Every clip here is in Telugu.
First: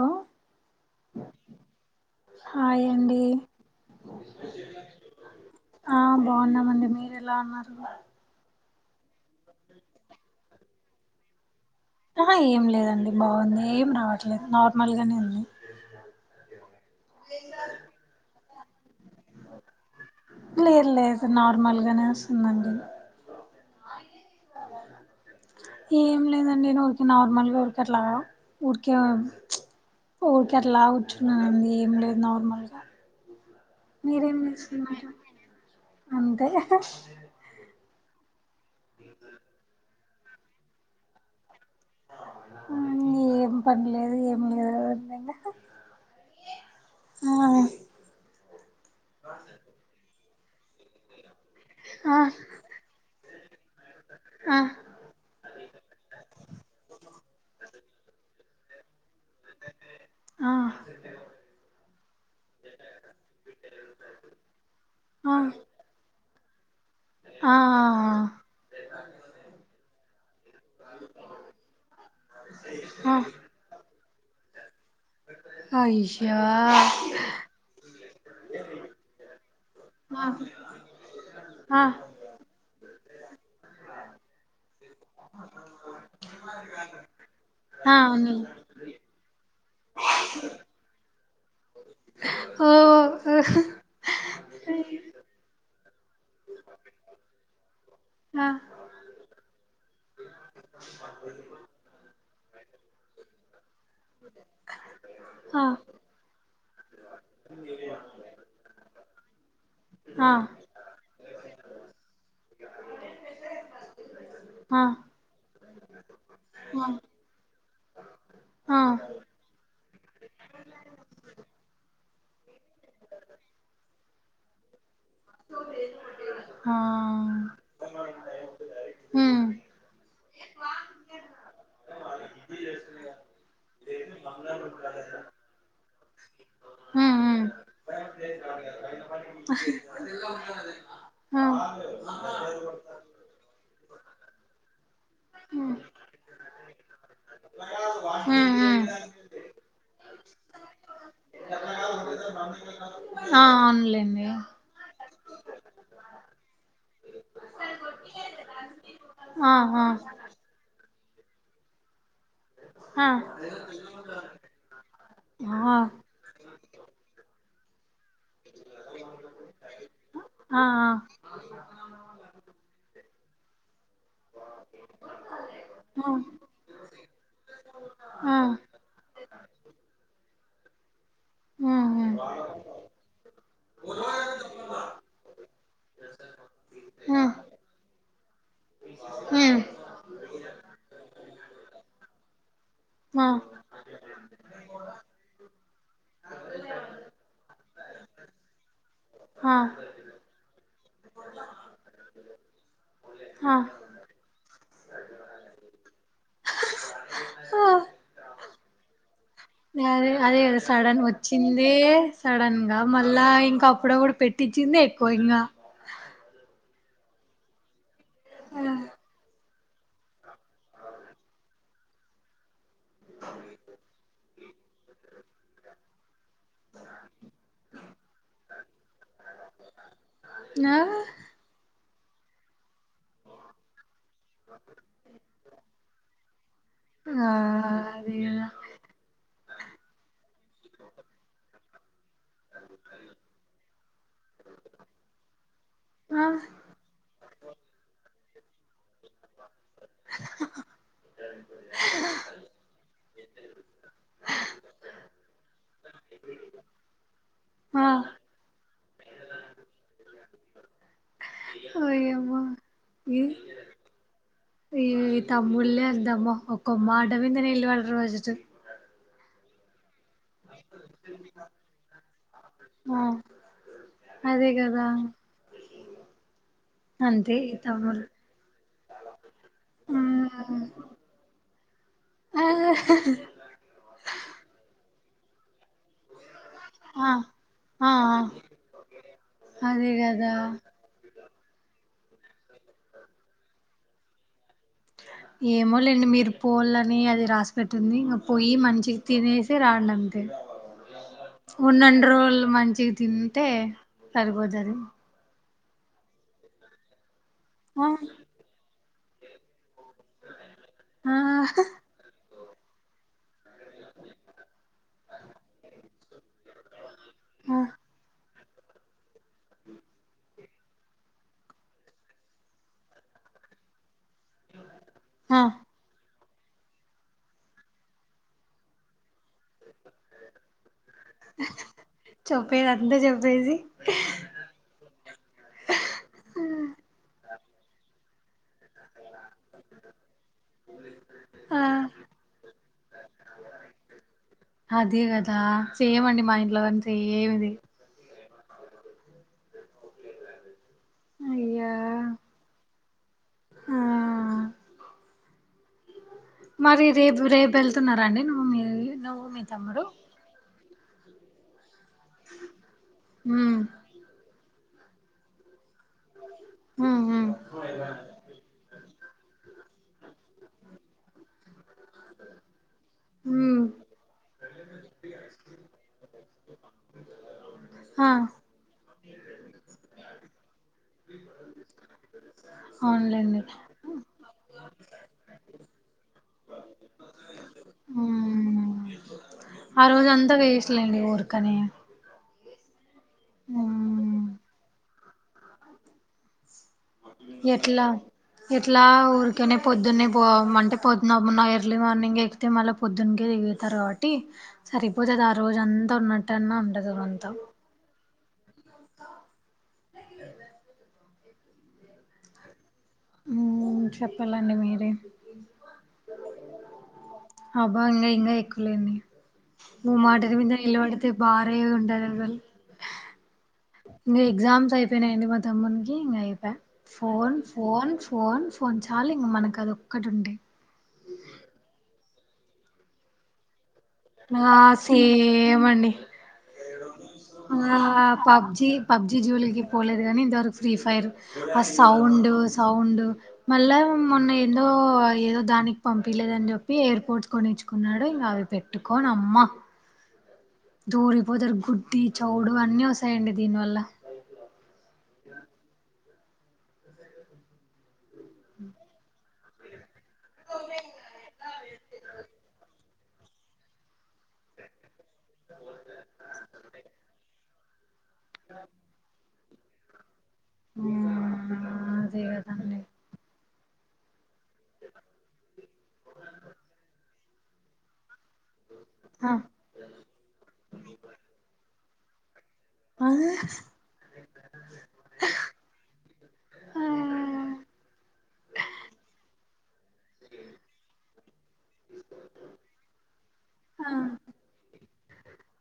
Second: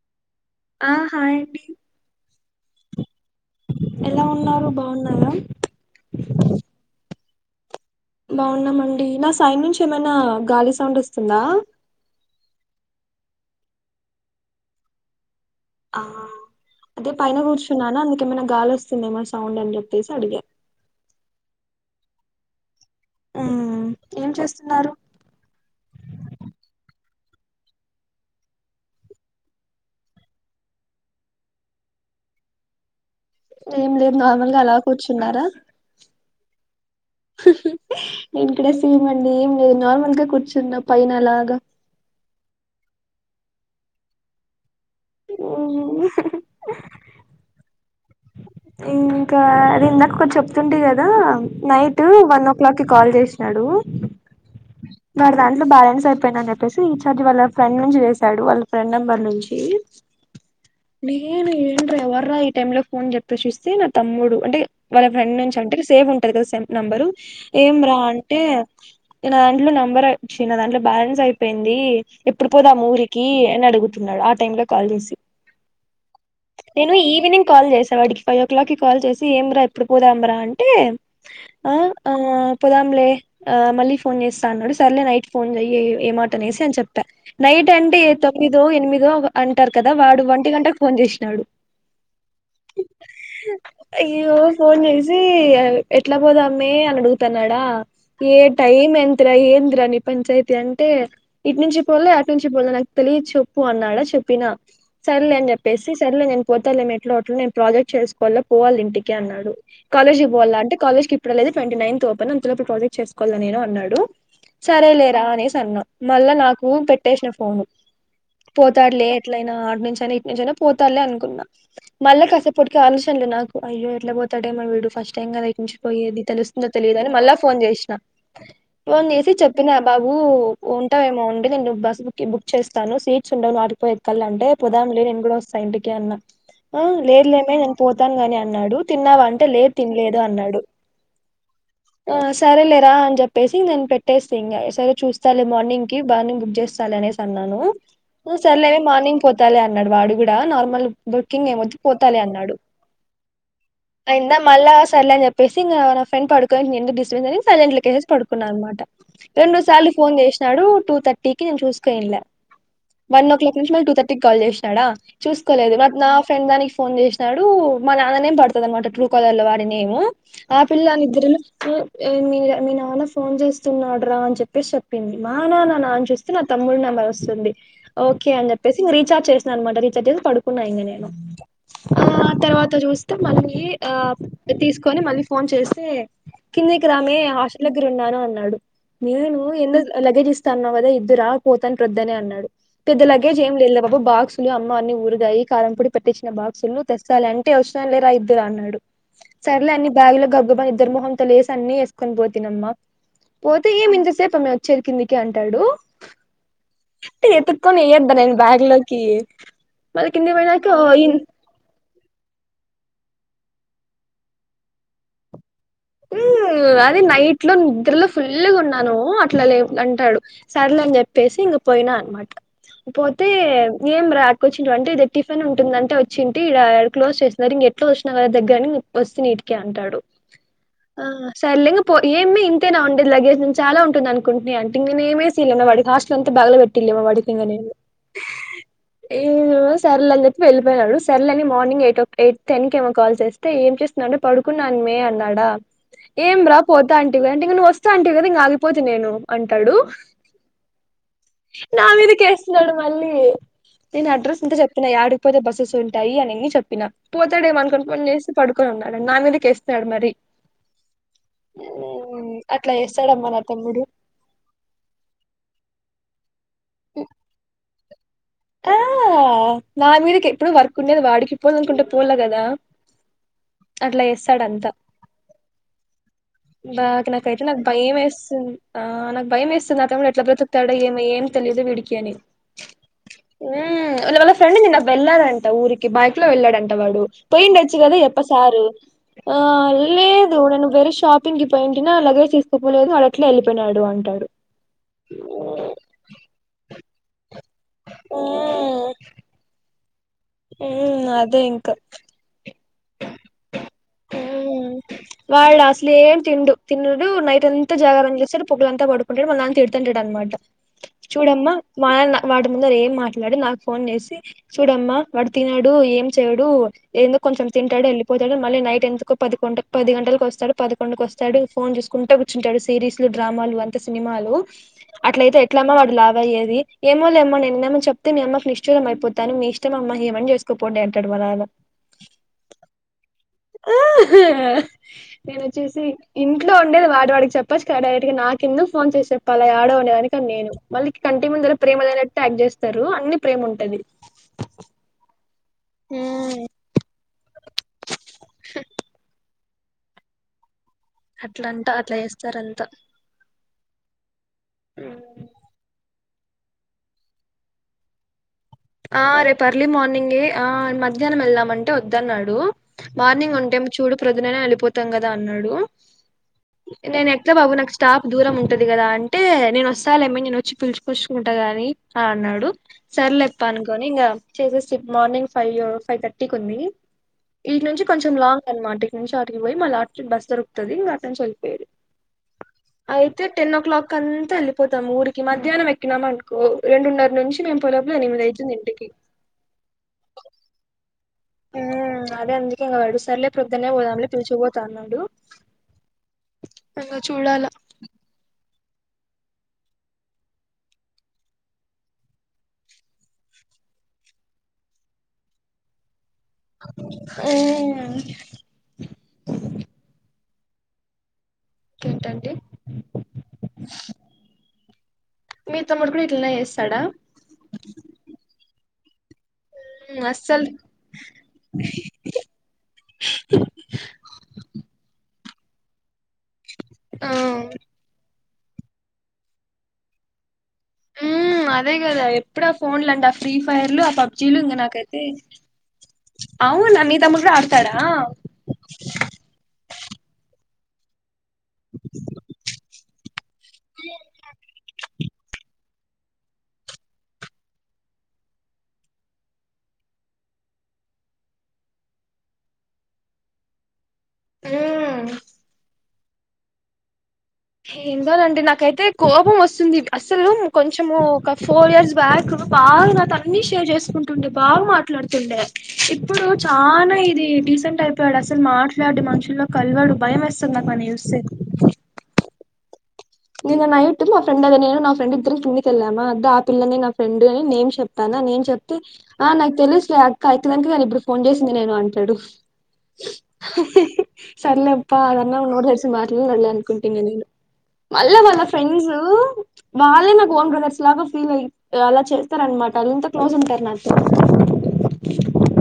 హలో ఆ హాయ్ అండి హాయ్ అండి ఎలా ఉన్నారు బాగున్నారా ఆ బాగున్నామండి మీరే ట్లా ఉన్నారు బాగున్నామండీ నా సైన్ నుంచి ఏమైనా గాలి సౌండ్ వస్తుందా అహ ఏం లేదండి బాగుంది ఏం రాట్లేదు నార్మల్ గానే ఉంది ఆ అదే పైన కూర్చున్నానా మీకేమైన గాలి వస్తుందేమో సౌండ్ అని జెప్ లేదు లేదు నార్మల్ గానే ఒస్తుందండి మ్మ్ ఏం చేస్తున్నారు ఏం లేదండి నాకి నార్ మళ్ళి ఊరుకట్లాగ ఊరికే ఆ ఊరికే అట్లా కూర్చున్నానండి ఏం లేదు నార్మల్గా ఏం లేదు నార్మల్ గా అలా కూర్చున్నారా అంతే నేన్ కూడ సేమ్ అండి ఏం లేదు నార్మల్గా కూర్చున్నా పైన అలాగ ఆ ఏం పని లేదు ఏం లేదు మ్మ్. ఆ త్రుంటి గదా నైట్ ఆ వన్ ఓ క్లాక్ కి కాల్ చేసినాడు ఆ వాడి దాంట్లో బ్యాలెన్స్ అయిపోయిందని చెప్పేసి ఫ్రెన్ నంబర్ నుంచి ఆ నేను ఏంట్రా ఎవర్రా ఈ టైమ్ లో ఫోన్ చెప్పి చూస్తే నా తమ్ముడు, అంటే వాళ్ళ ఫ్రెండ్ నుంచి అంటే ఇగ సేఫ్ ఉన్. నెంబరు ఆ ఏం రా అంటే, నా దాంట్లో నెంబర్ చ్చి నా దాంట్లో బ్యాలెన్స్ అయిపోయింది. దీ ఎప్పుడు పోదాం ఆ ఊరికీ ఆ అని అడుగుతున్నాడు ఆ టైం లో కాల్ జేసి అయ్యా నేను ఈవినింగ్ కాల్ జేసా వాడికి ఫైవ్ ఓ క్లాక్ కి కాల్ చేసి ఏం ర ఇప్పుడు పోదాంబ్రా అంటే, అ ఆ పోదాంలే ఆ మళ్ళీ ఫోన్ చేస్తా అన్నడు. సర్లే నైట్ ఫోన్ జెయ్యి ఏ మాట అనేసి అని చెప్పా, నైట్ ఆ అంటే ఏ ఉన్నాయి తొమ్మిదో ఎనిమిదో అను. ఉంటారు కదా వాడు వంటి గంటకు ఫోన్ చేసినాడు ఓ అయ్యో ఫోన్ చేసి అవ్ ఎట్లా పోదామ్మే అని అడుగుతున్నాడా ఏ ఆ టైమ్ ఎంతరా ఏందిరా ని పంచాయతీ అంటే ఇటు నుంచి పోలే అటి నుంచి పోలే నాకు తెలియ చెప్పు అన్నాడా చెప్పినా సర్లే అని ఆ చెప్పసి సర్లే నిన్ పోతలే మేము ఎట్లానో అట్లా నేను ప్రాజెక్ట్ చేసుకోవాల పోవాల ఇంటికి అన్నాడు కాలేజ్కి ఆ పోాల అంటే కాలేజ్కి ఇప్పుడే లెద్ ట్ంటీ నైన్త్ ఓపెన్ అంతలోప్పు ప్రాజెట్ చేసుకోవాల నిను అన్నాడు ఆ సరే లేరా అనేసి అన్న మళ్ళా నాకు పెట్టేసిన ఫోను ఆ పోతాడులే ఎట్లైనా ఆటి నుంచైయినా ఇటు నుంచైనా పోతాడులే అనుకున్నా మళ్ళా క ప్పటికో ఆలోచనలు నాకు అయ్యో ఎట్లా పోతాడెమో వీడు ఫస్ స్ట్ టైం కదా ఇటునుండి పోయేది తెలుస్తుందో ఆ తెలియదో అని మళ్ళ ఫోన్ చేసినా ఫోన్ చేసి ఉమ్ చెప్పినా బా బు ఉంటావేమో ఉండు నేను బస్సు బుక్ చేస్తాను సీట్స్ ఉండవు నాడిపో కల్ అంటే పోదాం లే ఇంటికి అన్న ఉమ్ ఉమ్ లేదులెమ్ నిన్ పోత్ తం గాని అన్నాడు తిన్నావ అంటే లేదు తినలేదు అన్నాడు ఆ సరేలేరా అని చెప్పేసి నేను పెట్టేస్తే ఇంగ సరే చూస్తా లే మార్నింగ్ కి మార్నిగ్ బుక్ చేస్తాలే అనేసాన్నాను ఉమ్ సర్లే వే ఉమ్ మార్నింగ్ పోతాలే అన్నాడు వాడు కూడా నార్మల్ బర్కింగ్ ఏమొద్దు పోతాలే అన్నాడు అవున్లే అఇందా మళ్ళా సర్లే అని చెప్పేసి ఇంగ నా ఫ్రిండ్ పడుకో ఎందుకు డిస్టాబెన్స్ అని నిను సైలెంట్ లోకేసేసి పడుకున్నా అనమాట ఆ రెండు ఆ సార్లు ఫోన్ చేసినాడు టూ థర్టీ కి నేను చూసుకోనిలే ఆ ఆ వన్ ఓ క్లాక్ నుంచి మళీ టూ థర్టీ కి కాల్ చేసినాడా ఆ చూసుకోలేదు మట్ నా ఫ్రెండ్ దానికి ఫోన్ చేసినాడు మా నాన్ననేం పడుతది అనమాట ట్రూ కలర్లో వాడి నెము ఆ పిల్లనిద్దరలో ఎ మీ మీ నాన్న ఫో న్నాడు్రా అని చెప్పేసి చెప్పింది మా ననా నా అని ఉమ్ చూస్తే నా తమ్ముడి నెంబర్ వస్తుంది ఓకే అని చెప్ ప్పేసి ఇంగ రీచార్జ్ చేసినా అనమాట రీచార్జ్ చేసి పడుకున్నా ఇంగ నేను ఉమ్ ఉమ్ ఆ తర్వాత చూస్తే మళ్ళీ ఆ తీసుకొని మళ్ళీ ఫోన్ చేస్తే కిందికి రమ్మీ హాస్టల్ దగ్గరున్నను అన్ న్నాడు నేను ఉమ్ ఎందు లగేజ్ ఇస్తా అన్నావ్ కదా ఇద్దువ్ పోతంటే వద్దని అన్నాడు ఆ పెద్దలాగే్ ఏం లే బబ బాస్లు అమ్మా అన్ని ఊరిగాయి కారంపూడి పెట్టించిన బాక్సులు తెస్తాలే అంటే ఒచ్చినలే రా ఇద్దువు రా అన్నాడు ఆ సర్లే అన్ని బ్యాగుల గబగబనిద్దుర మొహంతో లేసి అన్ని వేసుకొని పోతినమ్మా పోతే ఆ ఏమి ఇంతసేప ఆమ్మి వచ్చేది కిందికి అంటాడు టే ఎతుక్కొని ఇయ్యోద్ద నిను బ్యాగ్లోకి అదే అదే కదా సడన్గోచ్చిందే సడన్గా మళ్ళా ఇంకా అప్పుడప్పుడు పెట్టించిందే ఎక్కువ ఇంగ మ్ అది నైట్ లో నిద్రలో ఫుల్గా ఉన్నాను అట్లా లేప్ అంటాడు సర్లేని చెప్పేసి ఇంగ్ పోయినా అనమాట పోతే ఏం రా కోచ్చిర్రు అంటే ఇడ టిఫిన్ ఉంటుంది అంటే వచ్చింటి ఇడ క్లిజ్ చేసిన్నారు ఇంగ ఎట్లో వచ్చిన కదా దగ్గర ఒస్తిని ఇటికి అంటాడు ఆ అ సర్లే పో ఇంగ పో ఏమీ ఇంతేనా ఉండే లగేజ్ నేన్ చాలా ఉంటుంది అకుంటిని అంటే ఇంగ నేను ఏమేసియలే వాడికి హస్టల్ అంతా బాగలకొట్టిళ్లే ఆ వాడికింగనిను అదే కదా ఏ సర్లే అని చెప్పి వెళ్ళలిపోయినాడు సెర్లే అని మార్నింగ్ అయిట్ ఎయిట్ టెన్ కేమొ కాల్ చేస్తే ఏం చేస్తున్నాంవ్ అంటే పడుకున్నామ్మి అన్నాడా ఆ ఏం రా పోతా అంటంటివి కదా అంటే ఇగ నువ్ వస్తా అంటివి కదా ఇంగ ఆగిపోత నేను అంటాడు నా మీదకేస్తున్నాడు మళ్ళీ నేను అడ్రస్ అంతా చెప్పినా యాడికిపోతే బసెస్ ఉంటాయి అని చెప్పినా పోతాడేమొ ఆ అనుకుని ఫోన్ చేస్తె పడుకున్నా న్నాడు నా మీద కేస్తన్నాాడు మరి ఓయమ్మా అట్లా ఈ చేస్తాడమ్మ నా తమ్ముడు ఈ తమ్ముళ్లే అందమ్మా ఒక్క వినరు [inaudible] ఆ నా మీరు ఎప్పుడు వర్క్ ఉండేది వాడికి పోల అనుకుంటే పోలే కదా ఆ అట్లా చేస్తాడ అదే అంతా కదా బాగా అంతే నాకైతే ఈ నాకు భయం తమ్ముళ్ళు వేస్తుంది ఆ నాకు భయం వేస్తుంది నా ఆ తమ్ముడు ఎట్లా బ్రతుకుతాడా ఏ ఏమి తెలియ విడికి అని ఆ నిన్న వల్ల ఫ్రెండ్ వెళ్ళాడట వూరికి బైక్ లో వెళ్ళాడంట వాడు పోయిండొచ్చు ఆ ఆ కదా ఇ యప్ప సారు అ అదే లేదు కదా నేను వేరే షాప్ కి పోయింటిన లాగేజ్ తీసుకోపోలేదు వాడు అట్లీ వెళ్లిపోయినాడు అంటడు ఏమోలేండి మీరు పోలని అది రాసు పెట్టుంది ఆ పొయ్యి మ్మ్ మంచికి తినేసి రాడం మ్మ్ అదే ఇంకా ఉన్నండు రోజులు మంచి తింటే సరిపోతాది వాళ్ళు అసలే ఏం తిండు తిడు నైట్ అంత ఆ జాగర చేస్తారు పొగులంతా పడుకుంటాడు మళ్ళ అంత తడు అంటాడు అనమాట ఆ చూడమ్మా మన వాడి ముందర ఏం మాట్లాడు నాకు ఫోన్ చేసి చూడమ్మా వాడు తినడు ఏం చెయడు ఏందు కొంచెం ఆ తింటడు వెళ్ళిపోతాడు మళ్ళీ నైట్ ఎంత కు పదింట పది గంటలకు వస్తాడు పదకొండుకు వస్తడు ఫోన్ చూసుకుంటా కూర్చుంటాడు సిరీస్ డ్రామాలు అంతా సినిమాలు అట్లయితే ఆ ఎట్లమ్ వా అయేది ఏమో లేమో నేనేమో చెప్తే మీ అమ్మకు నిష్టూరం అయిపోతాను మీ ఇ ఏం అన చేసుకో పోండి అంటాడు మా నాన్న చెప్పేది అంతా చెప్పేసి నేను వచ్చేసి ఇంట్లో ఉండేది వాటి వాడికి చెప్పచ్చుడైరెట్ గా నాకు ఎన్న ఫోన్ చేసి చెప్పాల ఆడో ఉండ దా నేను మళ్ళీ కంటి ముందుర ఆ ప్రేమ లేనట్టు యాక్ట్ చేస్తారు అన్ని ప్రేమ ఉంటది అదే కదా సేమ్ అండి మా ఉమ్ ఇంట్లో కాని సేమ్ ఇది అట్లా అంట అయ్యా అట్లా చేస్తారంట ఆ మరి రేపు రేపు వెళ్తున్నరండి ఆ రేపు అర్లీ మార్నింగి ఆ మధ్యానం వెళ్దాం అంటే వద్దన్నాడు మార్నింగ్ ఉమ్ ఉంటేం చూడు ప్రొదుననే వెళ్ళిపోతాం కదా అన్నాడు ఉమ్ నేను ఉమ్ ఎట్లా బాబు నాకు స్టాప్ దూరం ఉంటది కదా అంటే నేను వస్తాలేేమ నేను పిలుచుకొచ్చుకుంటా గాని అన్నాడు సర్లే ఉమ్ పడుకొని ఇంకా చేసేసి మార్నింగ్ ఫైవ్ ఫైవ్ థర్టీకి ఉంది ఇటీ నుంచి ఆ కొంచెం లాంగ్ అనమాట ఇ నుంచి అడిగి పోయి మళ్ళీ అ బస్ దొరుకుతుంది ఇంకా అట నుంచి వెళ్ళపోయది అయితే అవునులేండి టెన్ ఓ క్లాక్ అంత అలి పోతాము ఊరికి మధ్యాహ్నం ఎక్కినం అనుకో రెండున్నర నుంచి మేము పోయిలోపల ఎనిమిది అవుతుంది ఇంటికి ఆ రోజు అంతా వేస్ట్లేండి ఊర్కనే మ్మ్ అదే అందుకే వాడు సర్లే ప్రొదునే పోదాంలే పిలిచిపోతాన్నాడు [inaudible] ఎట్లా ఇట్లా ఊరికనే పొద్దున్నే పో అంటే పొద్దునమ్న్న ఎర్లీ మార్నింగ్ ఎక్కితే మళ్ళీ పొద్దున్నకే తారు కాబట్టి సరిపోతుది ఆ రోజు అంతా ఉన్నట్టు అన్నా ఉండది అంతా మ్మ్ ఏంటండి మ్మ్ చెప్పాలండి మీరే మీ తమ్ముడు కూడా ఇట్లనే చేస్తాడా అబా ఇంకా ఇంకా ఎక్కువలేంది మ్ అస్సల్ మాటమింద నిలబడితే బారీగా ఉంటది అసలు ఇంకా ఎగ్జామ్స్ అయిపోయినాయండి మా తమ్ముకి ఇంకా అయిపోయా ఆ ఫోన్ ఫోన్ ఫోన్ ఫోన్ చాలు ఇంకా మనకు అది ఒక్కటి ఉండే ఉ అదే కదా ఎప్పుడా ఫోన్లు అండి ఆ ఫ్రీ ఫైర్లు పబ్జీలు ఇంక ఆ నాకయితే సేమ్ అండి అవును నా ఆ పబ్జి పబ్జి జోలికి పోలేదు కానీ ఇంతవరకు ఫ్రీ ఫైర్ ఆ సౌండ్ సౌండ్ మళ్ళా మొన్న ఏందో ఏదో దానికి పంపిలేదని చెప్పి ఎయిర్పోర్ట్ కొనిచ్చుకున్నాడు ఇంక అవి పెట్టుకోని అమ్మ దూరిపోతారు గుడ్డి చవుడు అన్నీ వస్తాయండి దీని వల్ల మ్ ఏందోనండి నాకైతే కోపం వస్తుంది అసలు కొంచము ఒక ఫోర్ ఇయర్స్ బ్యాక్ బాగా అన్ని షేర్ చేసుకుంటుండే బాగా మాట్లాడుతుండే ఇప్పుడు చాలా ఇది డీసెంట్ అయిపోయాడు ఇడు అసలు మాట్లాడు మనుషుల్లో కలవడు భయం వేస్తుంది నాకు వాన్ని చూస్తే మ్మ్ అదే కదండి నిన్న నైట్ నా ఫ్రెండ్ అదె నేను నా ఫ్రెండ్ ఇద్దరం కిందికెళ్ళమా అదో ఆ పిల్లనే నా ఫ్రెండ్ అని నేమ్ చెప్పానా నేమ్ చెప్తే ఆ నాకు తెలుసులే అక్క అఅక్కదానికే నేనిప్పుడు ఫోన్ చేసింది నేను అంటాడు ఆ హ్హ్ హ్హ్ హ్హ్ సర్లేప్ప అదన్నా నోర్ తెర్సి మాట్లాడాడులే ఆ అన్కుంటి నేను మళ్లా వాళ్ళ ఫ్రెండ్స్ వాళ్ళే నాకు ఓన్ బ్రదర్స్ లాగా ఫీల్ అయి అలా చేస్తారు అనమాట అంత క్లోస్ ఉంటారు నాతొ ఆ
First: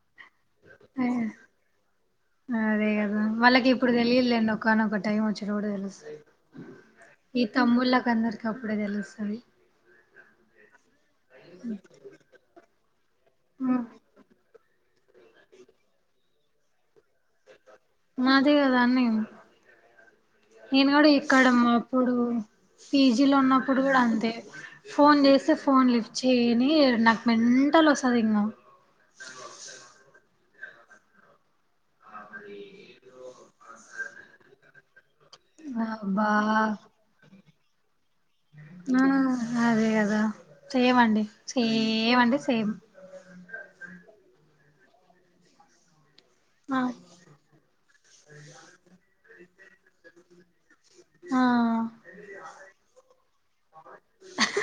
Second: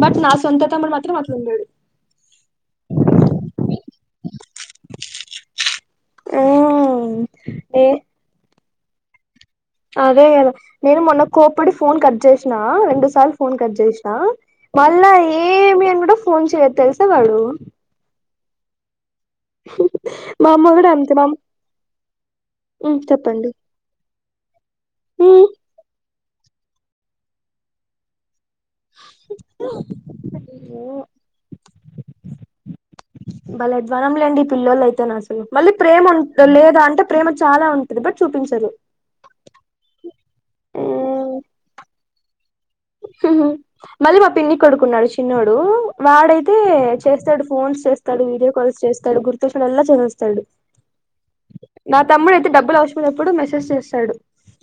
బట్ నా సొంత తమ్ముడు మాత్రం అట్లుండడు అదే కదా వాళ్ళకి ఇప్పుడు తెలియదులేండి ఒకానొక టైం వచ్చినప్పుడు తెలుస్తది ఆ, ఈ ఏ తమ్ముళ్ళకందరికి అప్పుడే తెలుస్తది అదే కద నేను మొన్న కోప్పుడి ఫోన్ కట్ చేసిన రెండుసార్ ఫోన్ కట్ చేసినా మళ్ళా ఏమి అని కూడా ఫోన్ చెయ్యడు తెలుసా వాడు నాదే కదాన్నేను [unintelligible] మా అమ్మ నేను కూడా అంతే మా ఇక్కడమ్మా అప్పుడు ఉమ్ పీజీ లో చెప్పండి ఉన్నప్పుడు కూడా అంతే ఫోన్ ఉమ్ చేస్తే ఫోన్ లిఫ్ట్ చేయనే చేయడు నాకు మెంటల్ వస్తది ఇంకా అ బలే అద్వాన్నం లేండి ఈ పిల్లోలయితే నా మళ్ళీ ప్రేమ ఉం అబ్బా లేదా అంటే ప్రేమ చాలా ఉంటది బట్ చూపించరు ఆ అదే కదా సేమండి ఉమ్ సేమండి సేమ్ మళ్ళీ మా పిన్ని కొడుకున్నాడు చిన్నోడు వాడైతే ఆ చేస్తాడు ఫోన్స్ చేస్తాడు వీడియో కాల్స్ చేస్తాడు గుర్తొచ్చినప్పుడల్లా చేసేస్తాడు ఆ నా తమ్ముడు అయితే డబ్బులు అవసరమైనప్పుడు మెసేజ్ చేస్తాడు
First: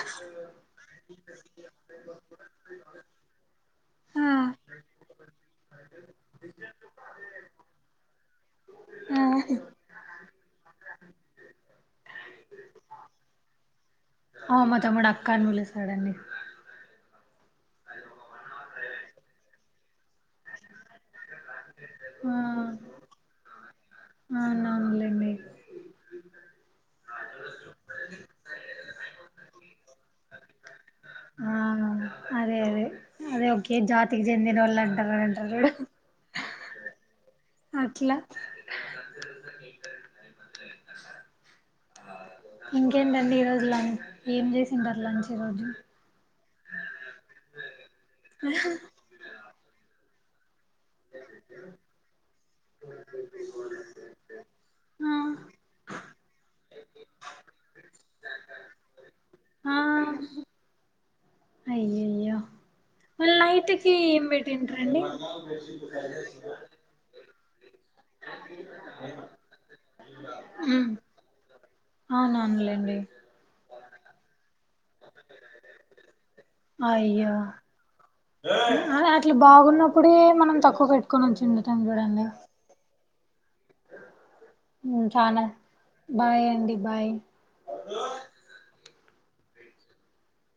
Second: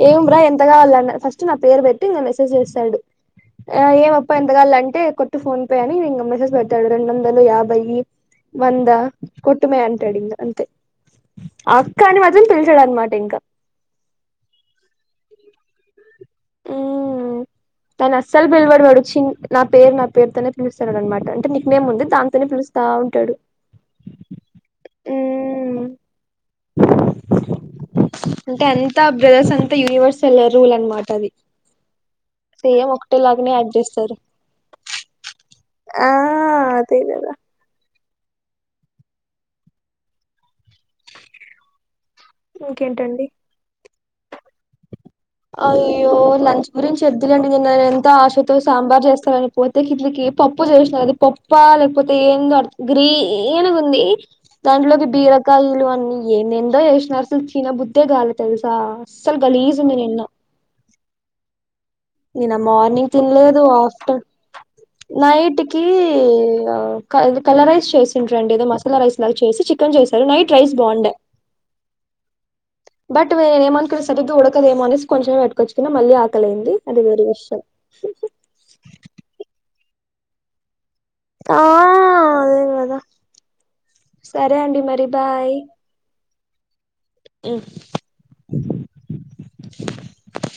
ఏం రా ఎంత కావాలన్న ఫస్ట్ నా పేరు పెట్టి ఇంక మెసేజ్ చేస్తాడు ఆ ఏమప్ప ఎంతగావాల ఆ అంటే కొట్టు ఫోన్ పే అని ఇంక మెసేజ్ పెడతాడు రెండు వందలు యాభై వంద కొట్టు మే అంటాడు ఇంగ అంతే అక్క అని మాత్రం పిలచడు అన్మాట ఇంకా అ మా తమ్ముడు అక్కా అని పిలుస్తాడండి ఉ నను అస్సలు పిలువడు వాడు చి నా పేరు నా పేరు తోనే పిలుస్తడు అనమాట అంటే నిక్ నేమ్ ఉంది ఆ దాంతోనే పిలుస్తా ఉంటాడు అవునవునులేండి ఉమ్ అంటే ఆ బ్రదర్స్ అంతా యూనివర్సల్ రూల్ అనమాట అది ఆ అదే అదే సేమ్ ఒక అదే లాగనే యాక్ట్ ఒకే చేస్తారు జాతికి చెందిన వాళ్ళు అంటారు అంటారు చూడు ఆ అదే కదా అట్లా ఇంకేంటండి ఈరోజు లంచ్ ఏం చేసిండారు లంచ్ ఈరోజు అయ్యో లంచ్ గురించి వద్దులెండి నిన్న ఎంతో ఆశతో సాంబార్ చేస్తానని పోతే కిందికి పప్పు చేసినా అది పప్పా లేకపోతే ఏందో అర్ గ్రీన్ గుంది దాంట్లోకి ఆ బీరకాయ వలు అన్నీ ఎందేదో ఎసినారు అసలు తిన బుద్ధే కాలే తెలుసా అసలు ఆ గలీజు ఉంది నిన్న అయ్యయ్యో నిన్న మార్నింగ్ మళ్ళీ తినలేదు నైట్కి ఆఫ్టర్ ఏం పెట్టింటారండి నైట్ కి కలరైస్ చేసి రండి ఏదో మసాలా రైస్ లా చేసి చికెన్ చేసారు నైట్ రైస్ బాగుండే అవును అవునులేండి బట్ నేనేమనుకున్న సరిగ్గా ఉడకదమో అనేసి కొంచంమే పెట్టుకొచ్చుకున్న మళ్ళీ ఆకలైంది అది వేరే అయ్యో విషయం అట్ల బాగున్నప్పుడే మనం తక్కువ పెట్ కొని ఆ వచ్చింటం చూడండి అదే కదా సరే అండి మరి ఉమ్ చానా బాయ్ బాయ్ అండి బాయ్ ఉమ్ [inaudible]